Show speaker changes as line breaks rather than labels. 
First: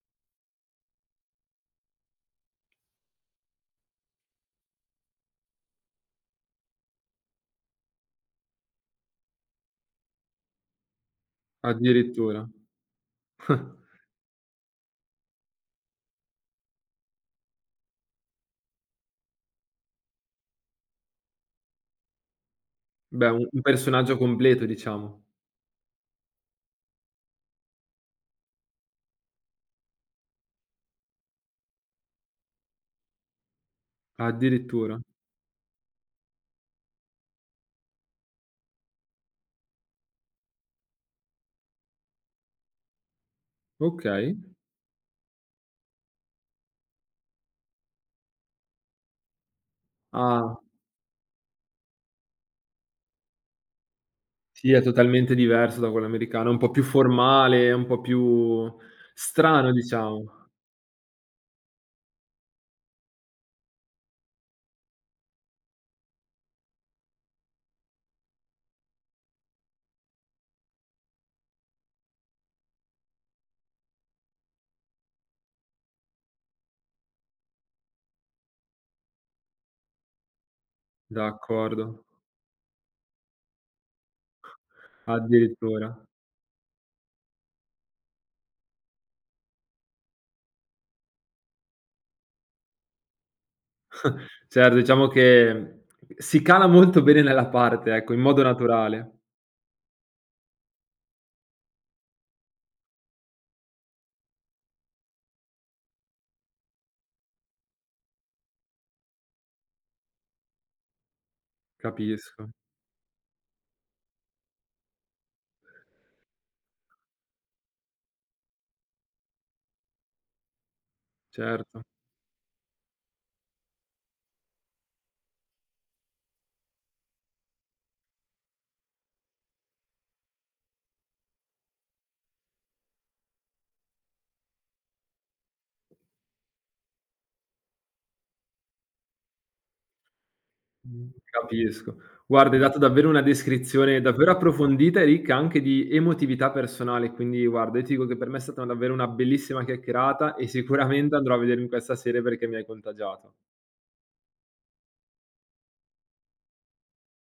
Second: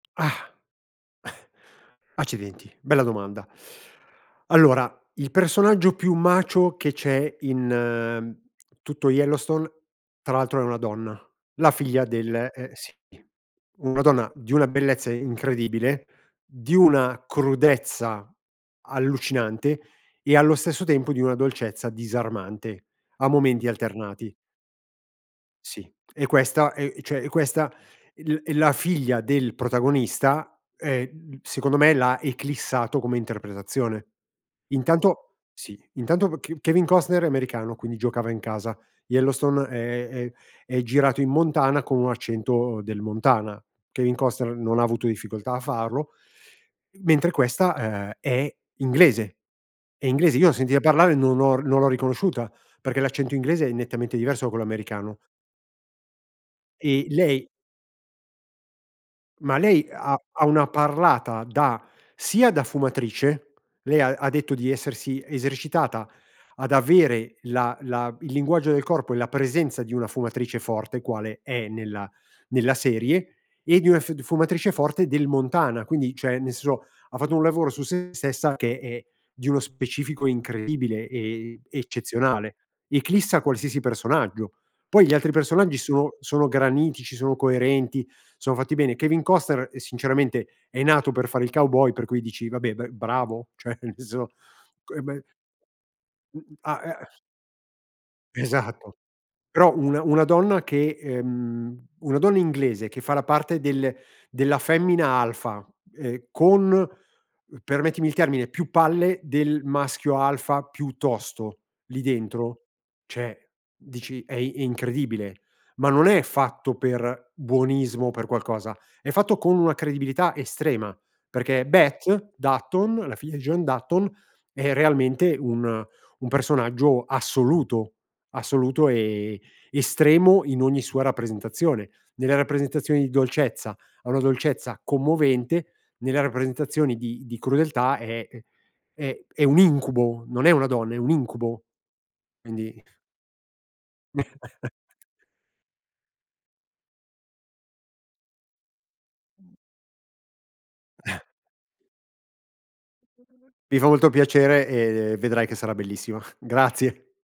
Ah, accidenti, bella domanda. Allora il personaggio più macho che c'è in tutto Yellowstone tra l'altro è una donna, la figlia del
Addirittura.
eh, sì, una donna di una bellezza incredibile, di una crudezza allucinante e allo stesso tempo di una dolcezza disarmante, a
Beh, un un
momenti
personaggio
alternati.
completo diciamo.
Sì, e questa è cioè e questa è l è la figlia del protagonista ehm secondo me l'ha eclissato come interpretazione.
Addirittura.
Intanto sì, intanto K Kevin Costner è americano, quindi giocava in casa, Yellowstone è è è girato in Montana con un accento del Montana, Kevin
Okay.
Costner non ha avuto difficoltà a farlo, mentre questa, ehm, è inglese è inglese, io l'ho
Ah.
sentita parlare non ho r non l'ho riconosciuta perché l'accento inglese è nettamente diverso da quello
Sì, è
americano.
totalmente diverso da quello americano, è un po' più
E lei
formale, è un po' più
Ma
strano
lei ha
diciamo.
ha una parlata da, sia da fumatrice, lei ha ha detto di essersi esercitata ad avere la la il linguaggio del corpo e la presenza di una fumatrice forte, quale è nella nella serie, e di una fiu d fumatrice forte del Montana, quindi cioè nel senso ha fatto un lavoro su sé stessa che è di uno specifico incredibile e
D'accordo.
eccezionale, eclissa qualsiasi personaggio. Poi gli altri personaggi
Addirittura.
sono sono granitici, sono coerenti, sono fatti bene. Kevin Costner, uhm, sinceramente è nato per fare il cowboy, per cui dici vabbè ber bravo cioè nel senso,
Certo,
co e
diciamo
be
che
M
si
m
cala
a
molto
e
bene nella parte, ecco, in modo
Esatto.
naturale.
Però una una donna che ehm una donna inglese che fa la parte del della femmina alfa, ehm, con, permettimi il termine, più palle del maschio alfa più tosto lì
Capisco.
dentro, cioè dici: "È i è incredibile". Ma non è fatto per buonismo per qualcosa, è fatto con una credibilità estrema. Perché
Certo.
Beth Dutton, la figlia di John Dutton è realmente un un personaggio assoluto, assoluto e estremo in ogni sua rappresentazione, nella rappresentazione di dolcezza, ha una dolcezza commovente, nella rappresentazione di di crudeltà è ehm, è è un incubo, non è una donna, è un
Mh,
incubo.
capisco. Guarda, hai dato
Quindi
davvero una descrizione davvero approfondita e ricca anche di emotività personale, quindi guarda io ti dico che per me è stata davvero una bellissima chiacchierata e sicuramente andrò a vedermi questa serie perché mi hai contagiato.
Mi fa molto piacere e vedrai che sarà bellissima. Grazie.